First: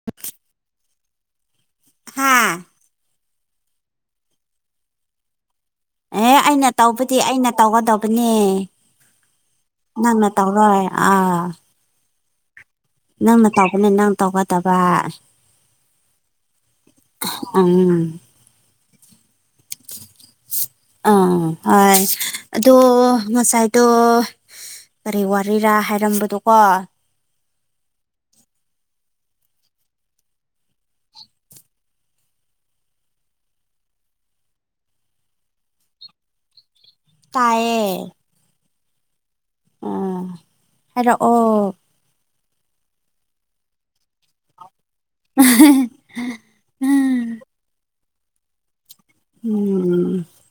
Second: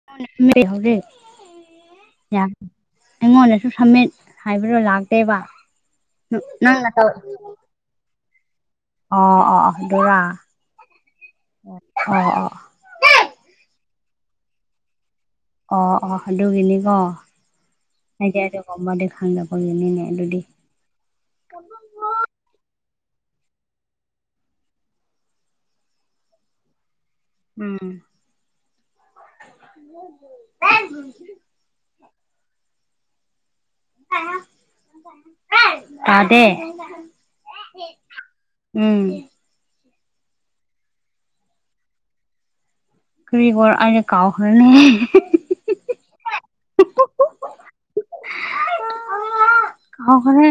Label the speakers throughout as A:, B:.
A: [unintelligible] ꯌꯥ
B: ꯍꯥꯥ
A: ꯑꯩꯉꯣꯟꯗꯁꯨ ꯁꯃꯤꯠ ꯍꯥꯏꯕꯗꯣ ꯂꯥꯛꯇꯦꯕ
B: ꯑꯦ ꯑꯩꯅ
A: ꯅꯪꯅ
B: ꯇꯧꯕꯗꯤ ꯑꯩꯅ ꯇꯧꯒꯗꯕꯅꯦ
A: ꯑꯣ ꯑꯣꯑꯣ ꯗꯨꯔꯥ
B: ꯑꯥ
A: ꯑꯣ ꯑꯣ
B: ꯅꯪꯅ ꯇꯧꯕꯅ ꯅꯪ ꯇꯧꯒꯗꯕ
A: ꯑꯣ ꯑꯣ ꯑꯗꯨꯒꯤꯅꯤꯀꯣ
B: ꯎꯝ
A: ꯑꯩꯗꯤ ꯑꯗꯨꯒꯨꯝꯕꯗꯤ ꯈꯪꯗꯕꯒꯤꯅꯦ ꯑꯗꯨꯗꯤ
B: ꯑ ꯍꯣꯏ ꯑꯗꯣ ꯉꯁꯥꯏꯗꯣ ꯀꯔꯤ ꯋꯥꯔꯤꯔꯥ ꯍꯥꯏꯔꯝꯕꯗꯨ ꯀꯣ
A: ꯎꯝ ꯇꯥꯗꯦ
B: ꯇꯥꯏꯌꯦ
A: ꯎꯝ
B: ꯑꯥ ꯍꯥꯏꯔꯛꯑꯣ
A: ꯀ꯭ꯔꯤꯕꯨꯔꯥ ꯑꯩꯪ ꯀꯥꯎꯈ꯭ꯔꯦꯅꯦ
B: ꯑ ꯍꯍ
A: [unintelligible]
B: ꯎꯝ
A: ꯍꯧꯈꯔꯦ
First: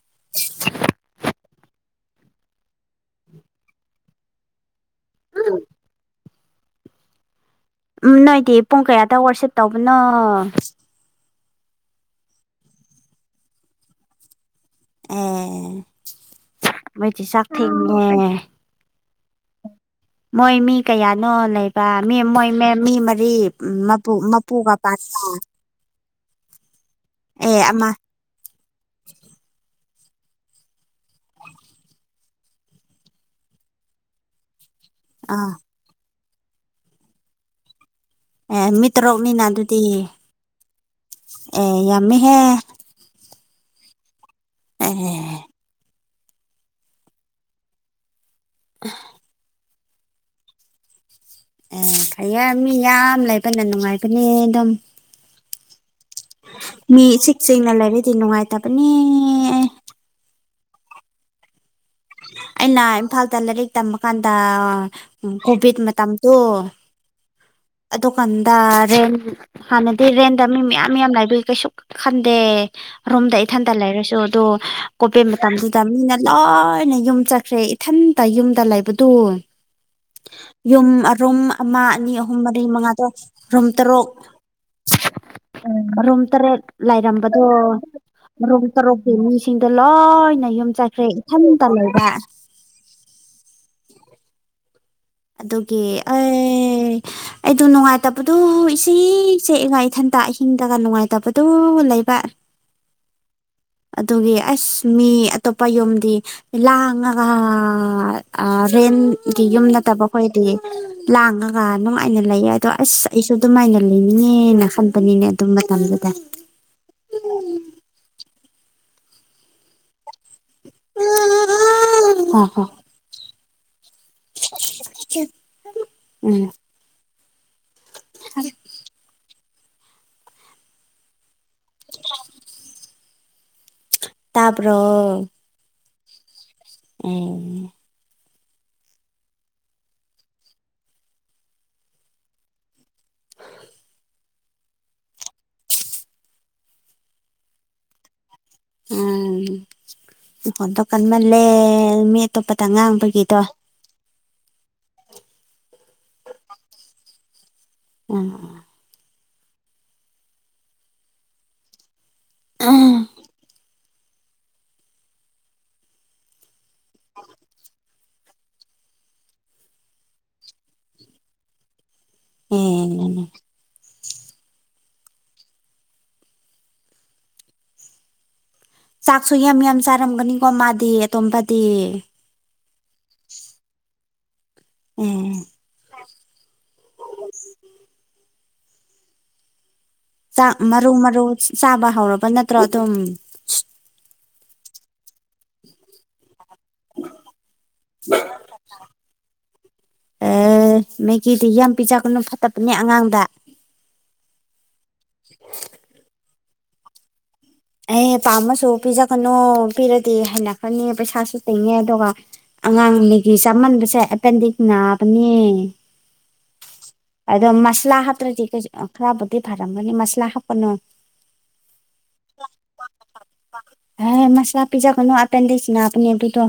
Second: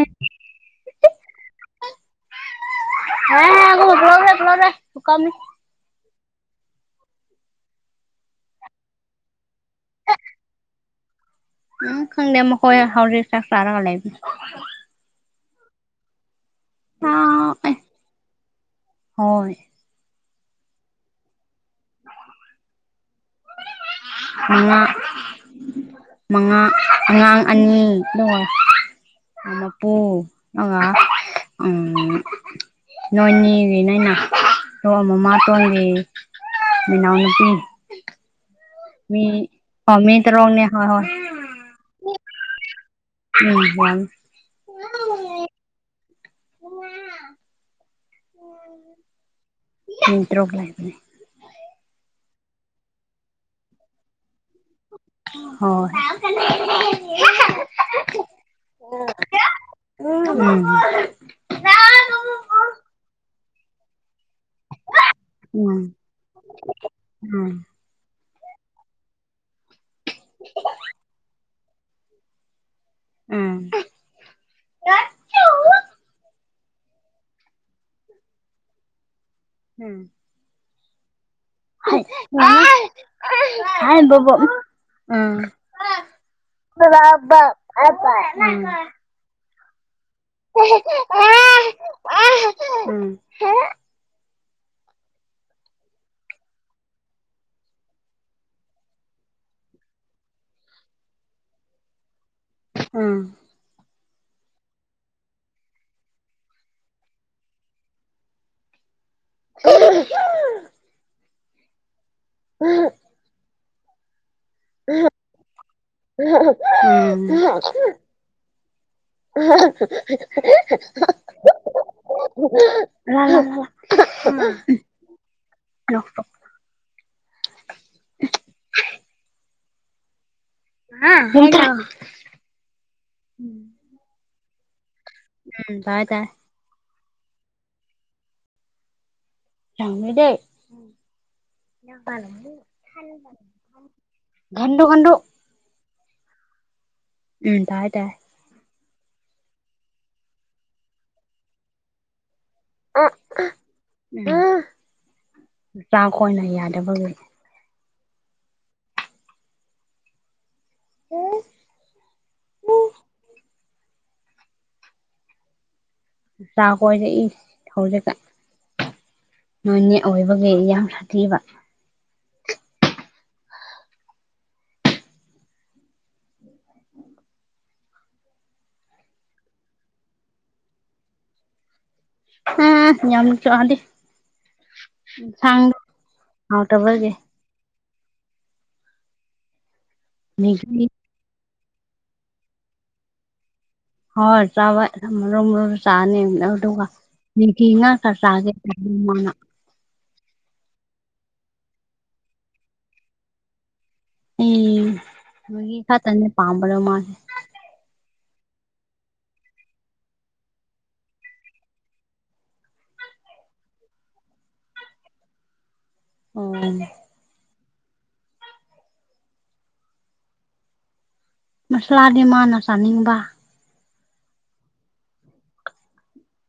A: [unintelligible] ꯄꯨꯀꯝꯃꯤ
B: [unintelligible] ꯎꯝ ꯅꯣꯏꯗꯤ ꯄꯨꯡ ꯀꯌꯥꯗ ꯋꯥꯔꯁꯤꯞ ꯇꯧꯕꯅꯣ
A: ꯎꯝ ꯈꯪꯗꯦ ꯃꯈꯣꯏ ꯍꯧꯖꯤꯛ ꯆꯥꯛ ꯆꯥꯔꯒ ꯂꯩꯕꯅꯦ
B: ꯑꯦ ꯃꯣꯏꯗꯤ ꯆꯥꯛ ꯊꯦꯡꯉꯦ
A: ꯍꯣꯏ
B: ꯃꯣꯏ ꯃꯤ ꯀꯌꯥꯅꯣ ꯂꯩꯕ ꯃꯤ ꯃꯣꯏ ꯃꯤ ꯃꯔꯤ ꯃꯄꯨꯒ
A: ꯃꯉꯥ
B: ꯄꯥ
A: ꯃꯉꯥ ꯑꯉꯥꯡ
B: ꯑꯦ
A: ꯑꯅꯤ
B: ꯑꯃ
A: [unintelligible] ꯅꯣꯏꯅꯤꯔꯤ ꯅꯣꯏꯅ ꯗꯣ
B: ꯑꯥ
A: ꯃꯃꯥꯇꯣꯟꯒꯤ ꯃꯅꯥꯎꯅꯨꯄꯤ
B: ꯑꯦ ꯃꯤ ꯇꯔꯨꯛꯅꯤꯅ ꯑꯗꯨꯗꯤ
A: ꯑꯣ ꯃꯤ ꯇꯔꯨꯛꯅꯦ ꯍꯣꯏ ꯍꯣꯏ
B: ꯑꯦ ꯌꯥꯝꯃꯤꯍꯦ
A: ꯎ ꯌꯥꯝꯃꯦ
B: [unintelligible] [unintelligible]
A: ꯃꯤꯇꯔꯨꯛ ꯂꯩꯕꯅꯦ
B: ꯑꯦ ꯑꯩꯌꯥ ꯃꯤ ꯌꯥꯝ ꯂꯩꯕꯅ ꯅꯨꯡꯉꯥꯏꯕꯅꯦ ꯑꯗꯨꯝ
A: [unintelligible] ꯍꯣꯏ
B: ꯃꯤ ꯏꯤꯆꯤꯛ ꯆꯦꯛꯅ ꯂꯩꯔꯗꯤ ꯅꯨꯡꯉꯥꯏꯇꯕꯅꯤ
A: ꯎꯝ
B: ꯑꯩꯅ ꯏꯝꯐꯥꯜꯗ ꯂꯥꯏꯔꯤꯛ ꯇꯝꯃꯀꯥꯟꯗ
A: ꯎꯝ ꯎꯝ
B: ꯑꯗꯨꯀꯥꯟꯗ ꯔꯦꯟ ꯍꯥꯟꯅꯗꯤ ꯔꯦꯟꯗ ꯃꯤ ꯃꯌꯥꯝ ꯃꯌꯥꯝ ꯂꯥꯏꯕꯩ ꯀꯩꯁꯨ ꯈꯟꯗꯦ ꯔꯣꯝꯗ
A: ꯎꯝ
B: ꯏꯊꯟꯇ ꯂꯩꯔꯁꯨ ꯑꯗꯣ ꯀꯣꯕꯤꯠ ꯃꯇꯝꯗꯨꯗ ꯃꯤꯅ ꯂꯣꯏꯅ ꯌꯨꯝ ꯆꯠ ꯈ꯭ꯔꯦ ꯏꯊꯟꯇ ꯌꯨꯝꯗ ꯂꯩꯕꯗꯨ
A: ꯎꯝ
B: ꯌꯨꯝ ꯔꯨꯝ ꯑꯃ ꯑꯅꯤ ꯑꯍꯨꯝ ꯃꯔꯤ ꯃꯉꯥ ꯗꯣ ꯔꯨꯝ ꯇꯔꯨꯛ
A: ꯎꯝ ꯎꯝ
B: ꯎꯝꯃꯔꯨꯝ ꯇꯔꯦꯠ
A: ꯎꯝ ꯎꯝ ꯎꯝ ꯂꯥ ꯂꯥ ꯂꯥ
B: ꯂꯩꯔꯝꯕꯗꯣ ꯃꯔꯨꯝ ꯇꯔꯨꯛ ꯇꯔꯦꯅꯤꯡ ꯁꯤꯡꯗꯣ ꯂꯣꯏꯅ ꯌꯨꯝ ꯆꯠꯈ꯭ꯔꯦ ꯏꯊꯟꯇ ꯌꯨꯝꯗꯥ ꯂꯩꯕ
A: [unintelligible]
B: ꯑꯗꯨꯒꯤ ꯑꯩ ꯑꯩꯗꯣ ꯅꯨꯡꯉꯥꯏꯇꯕꯗꯨ ꯏꯁꯤꯛ ꯆꯤꯛꯑꯒ ꯏꯊꯟꯇ ꯑꯍꯤꯡꯗꯒ ꯅꯨꯡꯉꯥꯏꯇꯕꯗꯨ ꯂꯩꯕ
A: ꯎꯝ
B: ꯑꯗꯨꯒꯤ ꯑꯁ ꯃꯤ ꯑꯇꯣꯞꯄ ꯌꯨꯝꯗꯤ ꯂꯥꯡꯑꯒꯥ ꯑꯥ ꯔꯦꯟ ꯗꯤ ꯌꯨꯝ ꯅꯠꯇꯕ ꯑꯩꯈꯣꯏꯗꯤ ꯂꯥꯡꯉꯒ ꯅꯨꯡꯉꯥꯏꯅ ꯂꯩꯌꯦ ꯑꯗꯣ ꯑꯁ ꯑꯩꯁꯨ ꯑꯗꯨꯃꯥꯏꯅ ꯂꯩꯅꯤꯡꯉꯦꯅ ꯈꯟꯕꯅꯤꯅꯦ ꯑꯗꯨ ꯃꯇꯝꯗꯨꯗ
A: ꯎꯝ [unintelligible]
B: ꯍ ꯍ
A: [unintelligible] [unintelligible]
B: ꯎꯝ [unintelligible]
A: [unintelligible] ꯎꯝ
B: ꯇꯥꯕ꯭ꯔꯣ
A: ꯎꯝ ꯇꯥꯏ ꯇꯥꯏ
B: ꯑꯦ
A: [unintelligible] [unintelligible] ꯎꯝ ꯇꯥꯏ ꯇꯥꯏ
B: ꯎꯝ ꯐꯣꯟꯗꯣ ꯀꯟꯃꯜꯂꯦ ꯃꯤ ꯑꯇꯣꯞꯄꯗ ꯉꯥꯡꯕꯒꯤꯗꯣ
A: ꯎꯝ ꯆꯥꯈꯣꯏꯅ ꯌꯥꯗꯕꯒꯤ
B: ꯎꯝ
A: [unintelligible]
B: [unintelligible]
A: ꯆꯥ ꯀꯣꯏꯔꯛꯏ ꯍꯧꯖꯤꯛꯀꯥꯟ ꯅꯣꯏꯅꯦ ꯑꯣꯏꯕꯒꯤ ꯌꯥꯝ ꯁꯥꯊꯤꯕ
B: ꯑꯦ ꯆꯥꯛꯁꯨ ꯌꯥꯝ ꯌꯥꯝ ꯆꯥꯔꯝꯒꯅꯤꯀꯣ ꯃꯥꯗꯤ ꯑꯇꯣꯝꯕꯗꯤ
A: ꯍꯝ ꯌꯥꯝ ꯆꯥꯗꯦ
B: ꯑꯦ
A: ꯢꯟꯁꯥꯡ ꯍꯥꯎꯇꯥꯕꯒꯤ
B: [inaudible] ꯆꯥꯛ
A: ꯃꯦꯒꯤ
B: ꯃꯔꯨ ꯃꯔꯨ ꯆꯥꯕ ꯍꯧꯔꯕ ꯅꯠꯇ꯭ꯔꯣ ꯑꯗꯨꯝ
A: ꯍꯣꯏ ꯆꯥꯕ ꯃꯔꯨ ꯃꯔꯨ ꯆꯥꯅꯤ ꯑꯗꯨꯒ ꯃꯦꯒꯤ ꯉꯥꯛꯇꯥ ꯆꯥꯒꯦ ꯃꯥꯅ
B: ꯑꯦ ꯃꯦꯒꯤꯗꯤ ꯌꯥꯝ ꯄꯤꯖꯥꯒꯅꯨ ꯐꯠꯇꯕꯅꯦ ꯑꯉꯥꯡꯗ
A: ꯎꯝ ꯃꯦꯒꯤ ꯈꯛꯇꯅꯦ ꯄꯥꯝꯕꯔꯣ ꯃꯥꯁꯦ
B: ꯑꯩ ꯄꯥꯝꯃꯁꯨ ꯄꯤꯖꯒꯅꯨ ꯄꯤꯔꯗꯤ ꯍꯩꯅꯈꯔꯅꯤ ꯄꯩꯁꯥꯁꯨ ꯇꯤꯡꯉꯦ ꯑꯗꯨꯒ ꯑꯉꯥꯡꯅ ꯃꯦꯒꯤ ꯆꯥꯃꯟꯕꯁꯦ ꯑꯦꯄꯦꯟꯗꯤꯛ ꯅꯥꯕꯅꯦ
A: ꯑꯣ
B: ꯑꯗꯣ ꯃꯁꯥꯂꯥ ꯍꯥꯞꯇ꯭ꯔꯗꯤ ꯀꯩꯁꯨ ꯑꯥ ꯈꯔꯕꯨꯗꯤ ꯐꯔꯝꯒꯅꯤ ꯃꯁꯥꯂꯥ ꯍꯥꯞꯀꯅꯨ
A: ꯃꯁꯥꯂꯥꯗꯤ ꯃꯥꯅ ꯆꯥꯅꯤꯡꯕ
B: ꯑꯦ ꯃꯁꯥꯂꯥ ꯄꯤꯖꯥꯒꯅꯨ ꯑꯦꯄꯦꯟꯗꯤꯛꯁ ꯅꯥꯒꯅꯤ ꯑꯗꯨꯗꯣ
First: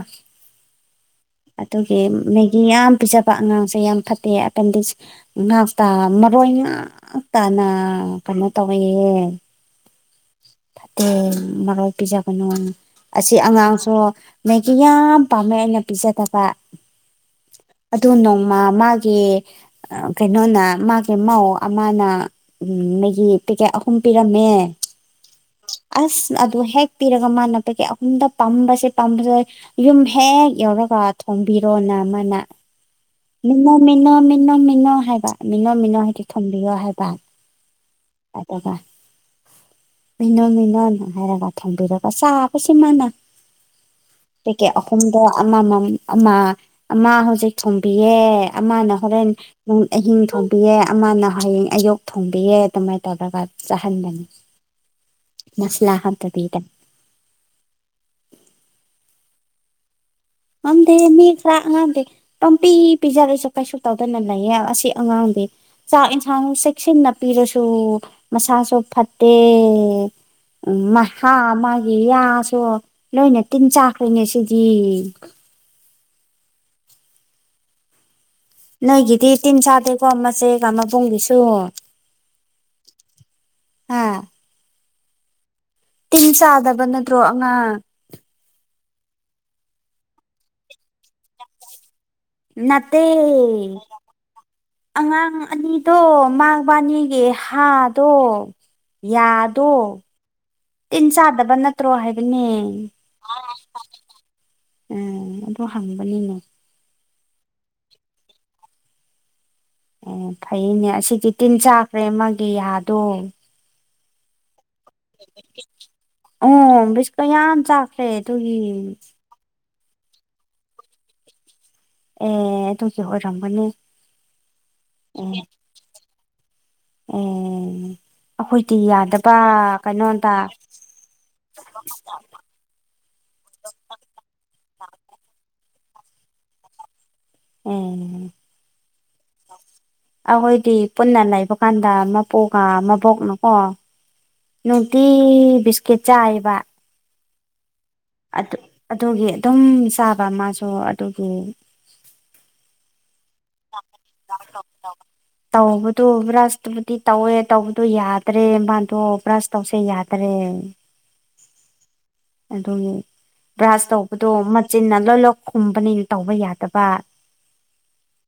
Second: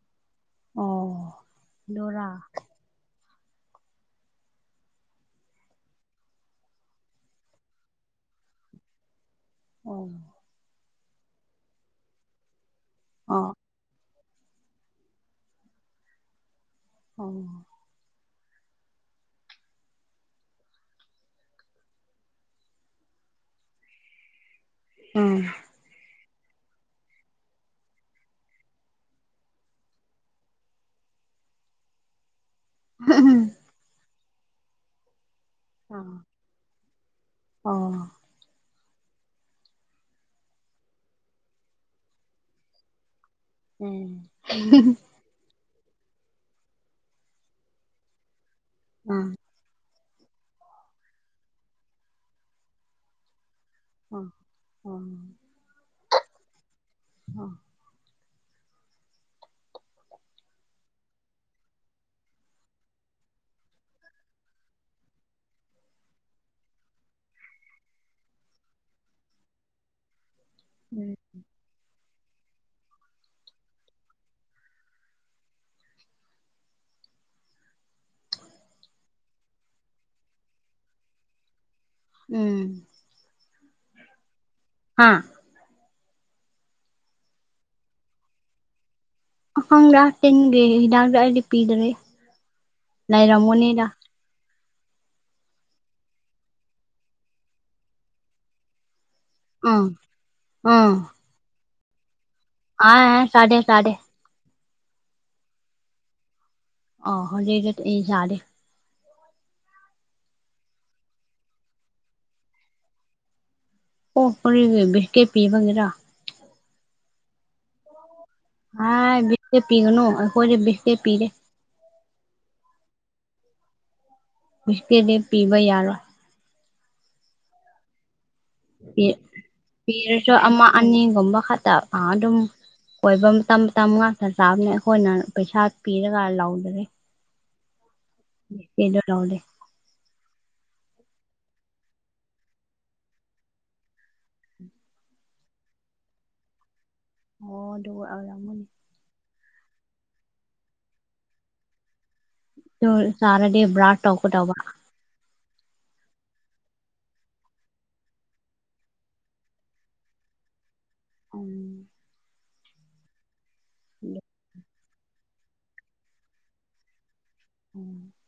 A: ꯑꯣ
B: ꯑꯗꯨꯒꯤ
A: ꯑꯗꯨꯔꯥ
B: ꯃꯦꯒꯤ ꯌꯥꯝ ꯄꯤꯖꯕ ꯑꯉꯥꯡꯁꯦ ꯌꯥꯝ ꯐꯠꯇꯦ ꯑꯦꯄꯦꯟꯗꯤꯛꯁ ꯉꯥꯁꯇ ꯃꯔꯣꯏ ꯉꯥꯛꯇꯅ ꯀꯩꯅꯣ ꯇꯧꯑꯦꯌꯦ
A: ꯑꯣꯝ
B: ꯐꯠꯇꯦ ꯃꯔꯣꯢ ꯄꯤꯖꯒꯅꯣ ꯑꯁꯤ
A: ꯑꯣ
B: ꯑꯉꯥꯡꯁꯨ ꯃꯦꯒꯤ ꯌꯥꯝ ꯄꯥꯝꯃꯦ ꯑꯩꯅ ꯄꯤꯖꯥꯗꯕ
A: [inaudible]
B: ꯑꯗꯨ ꯅꯣꯡꯃ ꯃꯥꯒꯤ ꯀꯩꯅꯣꯅ ꯃꯥꯒꯤ ꯃꯧ ꯑꯃꯅ ꯎꯝ ꯃꯦꯒꯤ ꯄꯦꯛꯀꯦꯠ ꯑꯍꯨꯝ ꯄꯤꯔꯝꯃꯦ
A: ꯎꯝ
B: ꯑꯁ ꯑꯗꯨ ꯍꯦꯛ ꯄꯤꯔꯒ ꯃꯥꯅ ꯄꯦꯀꯦꯠ ꯑꯍꯨꯝꯗ ꯄꯝꯕꯁꯦ ꯄꯝꯕꯁꯦ ꯌꯨꯝ ꯍꯦꯛ ꯌꯧꯔꯒ ꯊꯣꯡꯕꯤꯔꯣꯅ ꯃꯥꯅ
A: ꯍꯝ ꯍꯝ
B: ꯃꯤꯅꯣ ꯃꯤꯅꯣ ꯃꯤꯅꯣ ꯃꯤꯅꯣ ꯍꯥꯏꯕ ꯃꯤꯅꯣ ꯃꯤꯅꯣ
A: ꯑꯣ
B: ꯍꯥꯏꯗꯤ ꯊꯣꯡꯕꯤꯌꯣ ꯍꯥꯏꯕ
A: ꯑꯣ
B: ꯑꯥꯢ ꯑꯣꯔ ꯗꯔ ꯃꯤꯅꯣ ꯃꯤꯅꯣꯅ ꯍꯥꯏꯔꯒ ꯊꯣꯡꯕꯤꯔꯒ ꯆꯥꯒꯕꯁꯤ ꯃꯥꯅ
A: ꯎꯝ ꯑꯥ
B: ꯄꯦꯛꯀꯦꯠ ꯑꯍꯨꯝ ꯗꯣ ꯑꯃ ꯃꯝ ꯑꯃ ꯑꯃ ꯍꯧꯖꯤꯛ ꯊꯣꯝꯕꯤꯌꯦ ꯑꯃꯅ
A: ꯑꯣ
B: ꯍꯣꯔꯦꯟ ꯄꯨꯡ ꯑꯍꯤꯡ ꯊꯣꯡꯕꯤꯌꯦ ꯑꯃꯅ ꯍꯌꯦꯡ ꯑꯌꯨꯛ ꯊꯣꯡꯕꯤꯌꯦ ꯑꯗꯨꯃꯥꯏꯅ ꯇꯧꯔꯒ ꯆꯥꯍꯟꯕꯅꯤ
A: ꯑꯣ
B: ꯃꯁꯂꯥ ꯍꯥꯞꯇꯕꯤꯗ
A: ꯑꯥ
B: ꯉꯝꯗꯦ ꯃꯤ ꯈꯔ ꯑꯉꯥꯡꯗꯦ ꯇꯣꯝꯄꯤ ꯄꯤꯖ ꯂꯩꯁꯨ ꯀꯩꯁꯨ ꯇꯧꯗꯅ ꯂꯩꯌꯦ ꯑꯁꯤ ꯑꯉꯥꯡꯗꯤ ꯆꯥꯛ ꯢꯟꯁꯥꯡꯁꯨ ꯆꯦꯛꯁꯤꯟꯅ ꯄꯤꯔꯁꯨ ꯃꯁꯥꯥꯁꯨ ꯐꯠꯇꯦ ꯎꯝ ꯃꯥꯍꯥ ꯃꯥꯒꯤ ꯌꯥꯁꯨ ꯂꯣꯏꯅ ꯇꯤꯟ ꯆꯥꯛꯈ꯭ꯔꯦꯅꯦ ꯁꯤꯗꯤ ꯅꯣꯏꯒꯤꯗꯤ ꯇꯤꯟ ꯆꯥꯗꯦꯀꯣ ꯃꯆꯦꯒ ꯃꯕꯨꯡꯒꯤꯁꯨ
A: ꯎꯝ
B: ꯑꯥ
A: ꯍꯥꯥ
B: ꯇꯤꯟ ꯆꯥꯗꯕ ꯅꯠꯇ꯭ꯔꯣ ꯑꯉꯥꯡ
A: ꯑꯀꯣꯡꯔꯥ ꯆꯤꯡꯒꯤ ꯍꯤꯗꯥꯛꯇꯣ ꯑꯩꯗꯤ ꯄꯤꯗ꯭ꯔꯤ
B: ꯅꯠꯇꯦ
A: ꯂꯩꯔꯝꯒꯅꯤꯗ
B: ꯑꯉꯥꯡ ꯑꯅꯤꯗꯣ ꯃꯥꯥꯕꯥꯅꯤꯒꯤ ꯍꯥꯗꯣ ꯌꯥꯗꯣ
A: ꯎꯝ ꯎꯝ
B: ꯇꯤꯟ ꯆꯥꯗꯕ ꯅꯠꯇ꯭ꯔꯣ ꯍꯥꯏꯕꯅꯦ
A: ꯑꯥ ꯆꯥꯗꯦ ꯆꯥꯗꯦ
B: ꯎꯝ ꯑꯗꯣ ꯍꯪꯕꯅꯤꯅꯦ
A: ꯑꯣ [unintelligible]
B: ꯑꯣ ꯐꯩꯅꯦ ꯑꯁꯤꯗꯤ ꯇꯤꯟ ꯆꯥꯛꯈ꯭ꯔꯦ ꯃꯥꯒꯤ ꯌꯥꯗꯣ
A: ꯑꯣ [unintelligible] ꯕꯤꯁꯀꯤꯠ ꯄꯤꯕꯒꯤꯔꯥ
B: ꯎꯝ ꯕꯤꯁꯀꯨꯠ ꯌꯥꯥꯝ ꯆꯥ ꯈꯔꯦ ꯗꯨꯒꯤ
A: ꯑꯥ ꯕꯤꯁꯀꯨꯠ ꯄꯤꯒꯅꯨ ꯑꯩꯈꯣꯏꯗꯤ ꯕꯤꯁꯀꯨꯠ ꯄꯤꯗꯦ
B: ꯑꯦ ꯑꯗꯨꯒꯤ ꯑꯣꯏꯔꯝꯕꯅꯤ
A: ꯕꯤꯁꯀꯦꯠꯗꯤ ꯄꯤꯕ ꯌꯥꯔꯣꯏ
B: ꯑꯦ ꯑꯩꯈꯣꯏꯗꯤ ꯌꯥꯗꯕ ꯀꯩꯅꯣꯗ
A: ꯄꯤꯔꯁꯨ ꯑꯃ ꯑꯅꯤꯒꯨꯝꯕ ꯈꯛꯗ ꯄꯥ ꯑꯗꯨꯝ ꯀꯣꯏꯕꯝ ꯃꯇꯝ ꯃꯇꯝ ꯉꯥꯛꯇ ꯆꯥꯕꯅꯦ ꯑꯩꯈꯣꯏꯅ ꯄꯩꯁꯥ ꯄꯤꯔꯒ ꯂꯧꯗꯔꯦ
B: ꯑꯦ
A: [unintelligible] ꯇꯧꯗꯦ
B: ꯑꯈꯣꯏꯗꯤ ꯄꯨꯟꯅ ꯂꯩꯕ ꯀꯥꯟꯗ ꯃꯄꯨꯒ ꯃꯕꯣꯛꯅꯀꯣ ꯅꯨꯡꯇꯤ ꯕꯤꯁꯀꯤꯠ ꯆꯥꯏꯕ
A: ꯑꯣ ꯑꯗꯨ [unintelligible]
B: ꯑꯗꯨ ꯑꯗꯨꯒꯤ ꯑꯗꯨꯝ ꯆꯥꯕ ꯃꯥꯁꯨ ꯑꯗꯨꯒꯤ
A: ꯗꯨ ꯆꯥꯔꯗꯤ ꯕ꯭ꯔꯥꯁ ꯇꯧꯀꯗꯧꯕ
B: ꯇꯧꯕꯗꯨ ꯕ꯭ꯔꯁ ꯇꯨꯕꯨꯗꯤ ꯇꯧꯋꯦ ꯇꯧꯕꯗꯨ ꯌꯥꯗ꯭ꯔꯦ ꯃꯥꯗꯣ ꯕ꯭ꯔꯁ ꯇꯧꯁꯦ ꯌꯥꯗ꯭ꯔꯦ
A: ꯑꯝ
B: ꯑꯗꯨꯒꯤ ꯕ꯭ꯔꯥꯁ ꯇꯧꯕꯗꯣ ꯃꯆꯤꯟꯅ ꯂꯣꯏ ꯂꯣꯏ ꯈꯨꯝꯕꯅꯤ ꯇꯧꯕ ꯌꯥꯗꯕ
A: [inaudible]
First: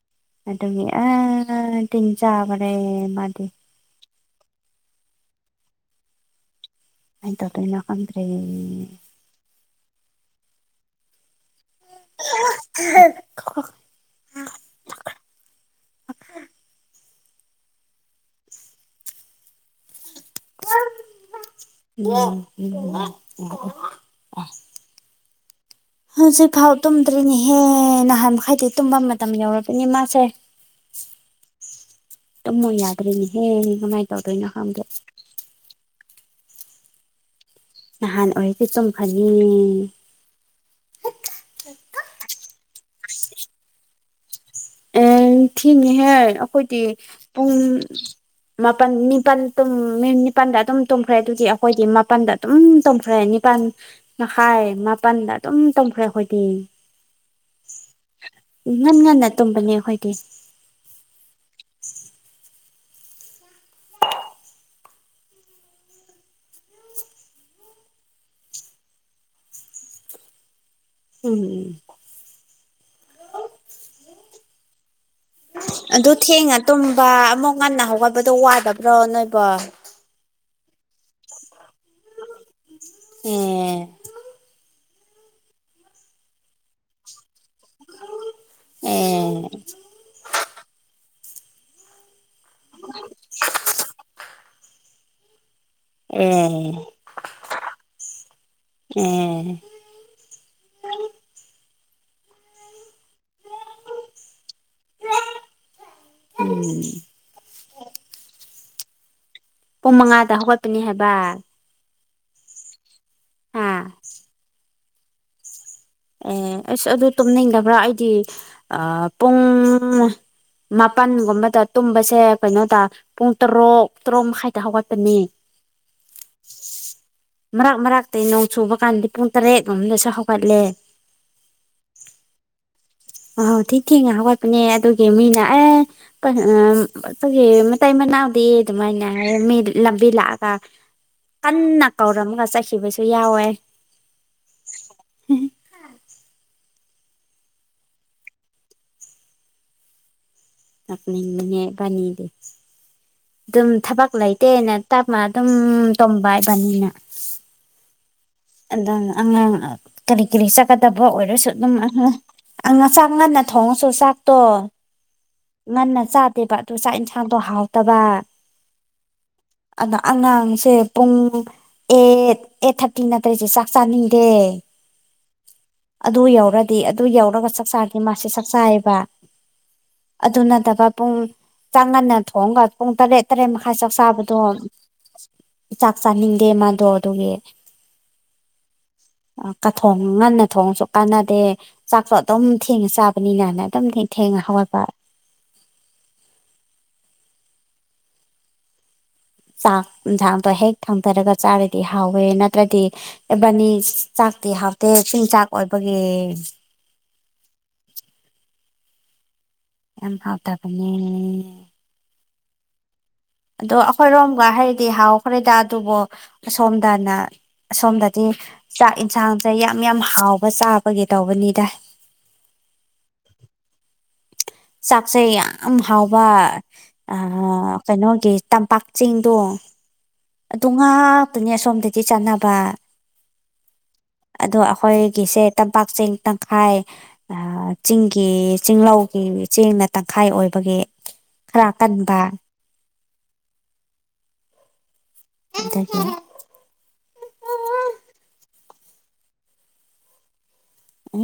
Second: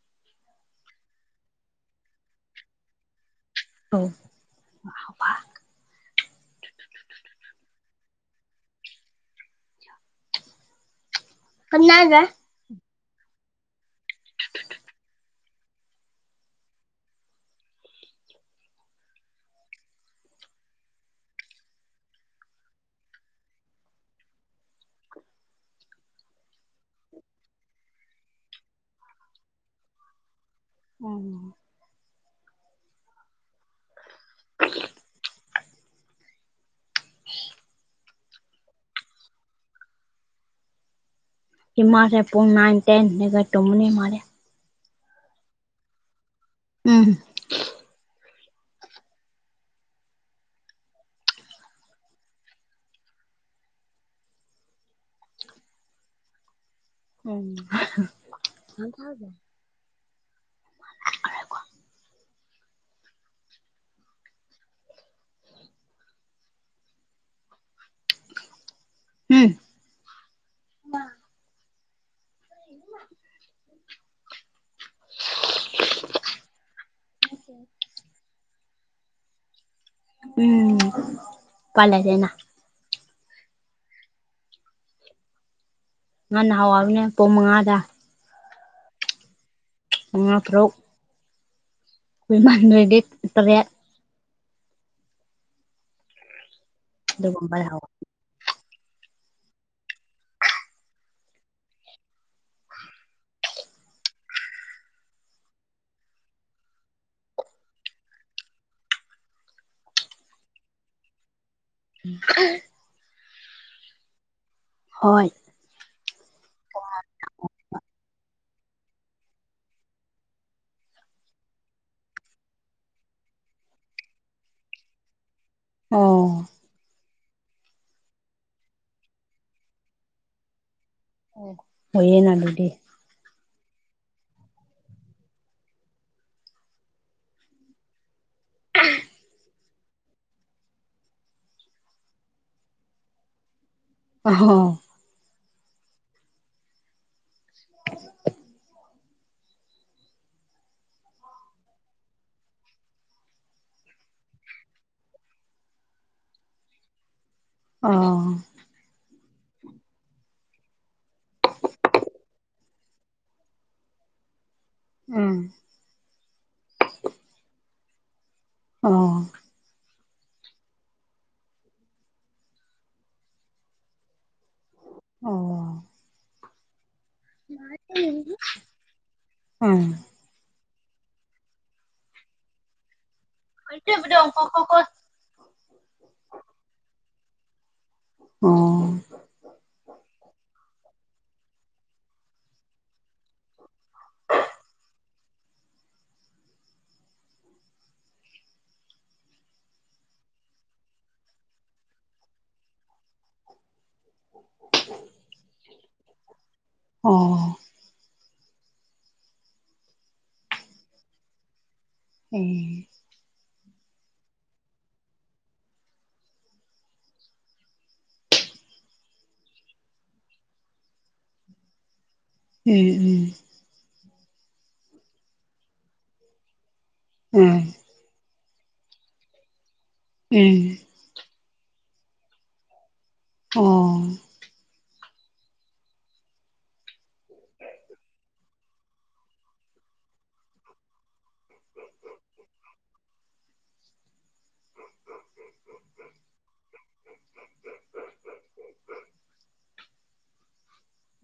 B: ꯑꯗꯨꯒꯤ ꯑꯥ ꯇꯤꯟ ꯆꯥꯕꯔꯦ ꯃꯥꯗꯤ
A: ꯑꯧ
B: ꯀꯩꯗꯧꯗꯣꯏꯅꯣ ꯈꯪꯗ꯭ꯔꯦ
A: [unintelligible]
B: [unintelligible] [unintelligible] ꯍꯧꯖꯤꯛꯐꯥꯎ ꯇꯨꯝꯗ꯭ꯔꯤꯅꯦꯍꯦ ꯅꯍꯥꯟ ꯃꯈꯩꯗꯤ ꯇꯨꯝꯕ ꯃꯇꯝ ꯌꯧꯔꯕꯅꯤ ꯃꯥꯁꯦ
A: ꯎꯝ
B: ꯇꯨꯝꯃꯣ ꯌꯥꯗ꯭ꯔꯦꯅꯦꯍꯦ ꯀꯝꯃꯥꯏ ꯇꯧꯗꯣꯏꯅꯣ ꯈꯪꯗꯦ ꯅꯍꯥꯟ ꯑꯣꯏꯗꯤ ꯇꯨꯝꯈ꯭ꯔꯅꯤ
A: ꯏꯃꯥꯁꯦ ꯄꯨꯡ ꯅꯥꯏꯟ ꯇꯦꯟ [unintelligible] ꯇꯨꯝꯕꯅꯤ ꯃꯥꯗꯤ
B: ꯑꯦ ꯊꯦꯡꯉꯤꯍꯦ ꯑꯈꯣꯏꯗꯤ
A: ꯎꯝ
B: ꯄꯨꯡ ꯃꯥꯄꯟ ꯅꯤꯄꯥꯟ ꯇꯨꯝꯃꯦ ꯅꯤꯄꯥꯟꯗ ꯑꯗꯨꯝ ꯇꯨꯝꯈ꯭ꯔꯦ ꯑꯗꯨꯗꯤ ꯑꯈꯣꯏꯗꯤ ꯃꯥꯄꯟꯗ ꯗꯨꯝ ꯇꯨꯝꯈ꯭ꯔꯦ ꯅꯤꯄꯥꯟ ꯃꯈꯥꯏ ꯃꯥꯄꯟꯗ ꯑꯗꯨꯝ ꯇꯨꯝꯈ꯭ꯔꯦ ꯑꯈꯣꯏꯗꯤ
A: ꯑꫭꯝ [unintelligible]
B: ꯕꯅꯦ ꯑꯈꯣꯏꯗꯤ
A: ꯎꯝ [unintelligible]
B: [unintelligible]
A: [inaudible]
B: ꯑꯗꯨ ꯊꯦꯡꯉ ꯇꯨꯝꯕ ꯑꯃꯨꯛ ꯉꯟꯅ ꯍꯧꯒꯠꯄꯗꯣ ꯋꯥꯗꯕ꯭ꯔꯣ ꯅꯣꯏꯕꯣ
A: ꯎꯝ ꯎꯄꯥꯏ ꯂꯩꯇꯦꯅ
B: ꯑꯦ
A: ꯉꯟꯅ ꯍꯧꯒꯠ [unintelligible] ꯄꯨꯡ ꯃꯉꯥꯗ
B: ꯑꯦ
A: ꯃꯪꯉꯥ ꯇꯔꯨꯛ ꯋꫭꯏꯃꯥ ꯅꫭꯏꯗꯤ ꯇꯔꯦꯠ
B: ꯑꯦ
A: ꯑꯗꯨꯒꯨꯝꯕ [unintelligible]
B: ꯑꯦ [unintelligible] ꯄꯨꯡ ꯃꯉꯥꯗ ꯍꯧꯒꯠꯄꯅꯤ ꯍꯥꯏꯕ
A: [unintelligible]
B: ꯍꯥꯥ
A: ꯍꯣꯏ
B: ꯑꯦ ꯑꯁ ꯑꯗꯨ ꯇꯨꯝꯅꯤꯡꯗꯕ꯭ꯔꯥ ꯑꯩꯗꯤ ꯑꯥ ꯄꯨꯡ ꯃꯥꯄꯟꯒꯨꯝꯕꯗ ꯇꯨꯝꯕꯁꯦ ꯀꯩꯅꯣꯇ ꯄꯨꯡ ꯇꯔꯣꯛ ꯇꯔꯨꯛ ꯃꯈꯥꯏꯗ ꯍꯧꯒꯠꯄꯅꯦ
A: ꯑꯣ
B: ꯃꯔꯛ ꯃꯔꯛꯇꯥ ꯅꯣꯡ ꯆꯨꯕ ꯀꯥꯟꯗꯤ ꯄꯨꯡ ꯇꯔꯦꯠ ꯀꯨꯝꯗꯁꯨ ꯍꯧꯒꯠꯂꯦ
A: ꯑꯣ ꯐꯩꯌꯦꯅꯗꯨꯗꯤ
B: ꯌꯥꯍꯧ ꯊꯤ ꯊꯤꯡꯅ ꯍꯧꯒꯠꯄꯅꯦ ꯑꯗꯨꯒꯤ ꯃꯤꯅ ꯑꯦ [unintelligible] ꯃꯇꯩ ꯃꯅꯥꯎꯗꯤ ꯑꯗꯨꯃꯥꯏꯅ ꯍꯥꯌꯦ ꯃꯤ ꯂꯝꯕꯤ ꯂꯥꯛꯑꯒ ꯀꯟꯅ ꯀꯧꯔꯝꯃꯒ ꯆꯠꯈꯤꯕꯁꯨ ꯌꯥꯎꯋꯦ
A: ꯑꯣꯍꯣ
B: [unintelligible]
A: [inaudible]
B: [unintelligible] ꯑꯗꯨꯝ ꯊꯕꯛ ꯂꯩꯇꯦꯅ ꯇꯞꯅ ꯑꯗꯨꯝ ꯇꯨꯝꯕ ꯏꯕꯅꯤꯅ
A: ꯑꯣ
B: ꯑꯗꯨꯅ ꯑꯉꯥꯡ ꯀꯔꯤ ꯀꯔꯤ ꯆꯠꯀꯗꯕ ꯑꯣꯏꯔꯁꯨ ꯑꯗꯨꯝ ꯑꯍꯥ ꯑꯉꯥ ꯆꯥꯛ ꯉꯟꯅ ꯊꯣꯡꯉꯁꯨ ꯆꯥꯛꯇꯣ
A: ꯎꯝ
B: ꯉꯟꯅ ꯆꯥꯗꯦꯕ ꯑꯗꯨ ꯆꯥꯛ ꯌꯦꯟꯁꯥꯡꯗꯣ ꯍꯥꯎꯇꯕꯥ
A: ꯑꯣ
B: ꯑꯅꯥ ꯑꯉꯥꯡꯁꯦ ꯄꯨꯡ ꯑꯦꯠ ꯑꯦꯠ ꯊꯥꯔꯇꯤ ꯅ ꯇꯔ꯭ꯗꯤ ꯆꯥꯛ ꯆꯥꯅꯤꯡꯗꯦ
A: ꯑꯣ ꯎꯝ ꯑꯣ ꯑꯣ
B: ꯑꯗꯨ ꯌꯧꯔ ꯑꯗꯨ ꯌꯧꯔꯒ ꯆꯥꯛ
A: ꯎꯝ
B: ꯆꯥꯗꯤ ꯃꯥꯁꯦ ꯆꯥꯛ ꯆꯥꯏꯌꯦꯕ
A: ꯎꯝ ꯎꯝ ꯎꯝ ꯎꯝ
B: ꯑꯗꯨ ꯅꯠꯇꯕ ꯄꯨꯡ ꯆꯥꯛ ꯉꯟꯅ ꯊꯣꯡꯉꯒ ꯄꯨꯡ ꯇꯔꯦꯠ ꯇꯔꯦꯠ ꯃꯈꯥꯏ ꯆꯥꯛ ꯆꯥꯕꯗꯣ ꯆꯥꯛ ꯆꯥꯅꯤꯡꯗꯦ ꯃꯥꯗꯣ ꯑꯗꯨꯒꯤ
A: ꯑꯣ
B: ꯀꯊꯣꯡ ꯉꯟꯅ ꯊꯣꯡꯉꯁꯨ ꯀꯥꯟꯅꯗꯦ ꯆꯥꯛꯁꯨ ꯑꯗꯨꯝ ꯊꯦꯡꯅ ꯆꯥꯕꯅꯤꯅꯅꯥ ꯑꯗꯨꯝ ꯊꯦꯡ ꯊꯦꯡꯅ ꯍꯧꯒꯠꯄ ꯆꯥꯛ ꯍꯦꯟꯁꯥꯡꯗꯣ ꯍꯦꯛ ꯊꯥꯡꯊꯔꯒ ꯆꯥꯔꯗꯤ ꯍꯥꯎꯋꯦ ꯅꯠꯇ꯭ꯔꯗꯤ ꯏꯕꯥꯅꯤ ꯆꯥꯛꯇꯤ ꯍꯥꯎꯇꯦ ꯆꯤꯡ ꯆꯥꯛ ꯑꯣꯏꯕꯒꯤ
A: ꯑꯣ
B: ꯌꯥꯝ ꯍꯥꯎꯇꯕꯅꯦ
A: ꯑꯨꯝ
B: ꯑꯗꯣ ꯑꯩꯈꯣꯏꯔꯣꯝꯒ ꯍꯥꯏꯔꯗꯤ ꯍꯥꯎꯈ꯭ꯔꯦꯗ ꯑꯗꯨꯕꯨ ꯑꯁꯣꯝꯗꯅ ꯑꯁꯣꯝꯗꯗꯤ ꯆꯥꯛ ꯏꯟꯁꯥꯡꯁꯦ ꯌꯥꯝ ꯌꯥꯝ ꯍꯥꯎꯕ ꯆꯥꯕꯒꯤ ꯇꯧꯕꯅꯤꯗ
A: ꯎꯝ ꯎꯝ
B: ꯆꯥꯛꯁꯦ ꯌꯥꯝ ꯍꯥꯎꯕ
A: ꯎꯝ
B: ꯀꯩꯅꯣꯒꯤ ꯇꯝꯄꯥꯛ ꯆꯦꯡꯗꯣ ꯑꯗꯨ ꯉꯥ ꯇꯅꯦ ꯑꯁꯣꯝꯗꯗꯤ ꯆꯥꯟꯅꯕ
A: ꯑꯣ
B: ꯑꯗꯣ ꯑꯩꯈꯣꯏꯒꯤꯁꯦ ꯇꯝꯄꯥꯛ ꯆꯦꯡ ꯇꯪꯈꯥꯏ ꯑꯥ ꯆꯤꯡꯒꯤ ꯆꯤꯡꯂꯧꯒꯤ ꯆꯦꯡꯅ ꯇꯪꯈꯥꯏ ꯑꯣꯏꯕꯒꯤ ꯈꯔ ꯀꯟꯕ [unintelligible]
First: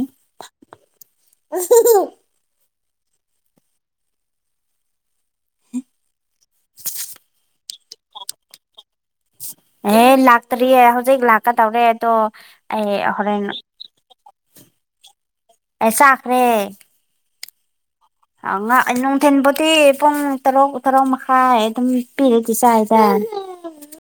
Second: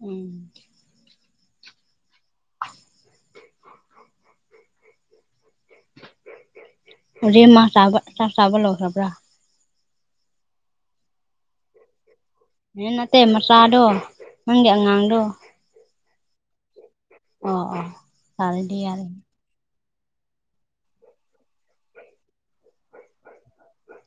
A: ꯎꯝ
B: [inaudible]
A: ꯍꯧꯖꯤꯛ ꯑꯃ ꯆꯥꯕ ꯆꯥꯛ ꯆꯥꯕ ꯂꯣꯢꯈ꯭ꯔꯕ꯭ꯔꯥ
B: ꯑꯦ ꯂꯥꯛꯇ꯭ꯔꯤꯌꯦ ꯍꯧꯖꯤꯛ ꯂꯥꯛꯀ ꯇꯧꯔꯦ ꯑꯗꯣ ꯑꯩ
A: ꯑꯦ ꯅꯠꯇꯦ
B: ꯍꯣꯔꯦꯟ
A: ꯃꯆꯥꯗꯣ ꯅꯪꯒꯤ ꯑꯉꯥꯡꯗꯣ
B: ꯑꯦ ꯆꯥꯈ꯭ꯔꯦ
A: ꯑꯣ ꯑꯣ
B: ꯍꯥꯎꯉ
A: ꯇꯥꯔꯗꯤ
B: ꯑꯩ
A: ꯌꯥꯔꯦ
B: ꯅꯣꯡꯊꯤꯟ ꯕꯨꯇꯤ ꯄꯨꯡ ꯇꯔꯨꯛ ꯇꯔꯨꯛ ꯃꯈꯥꯏ ꯑꯗꯨꯝ ꯄꯤꯔꯗꯤ ꯆꯥꯢꯗ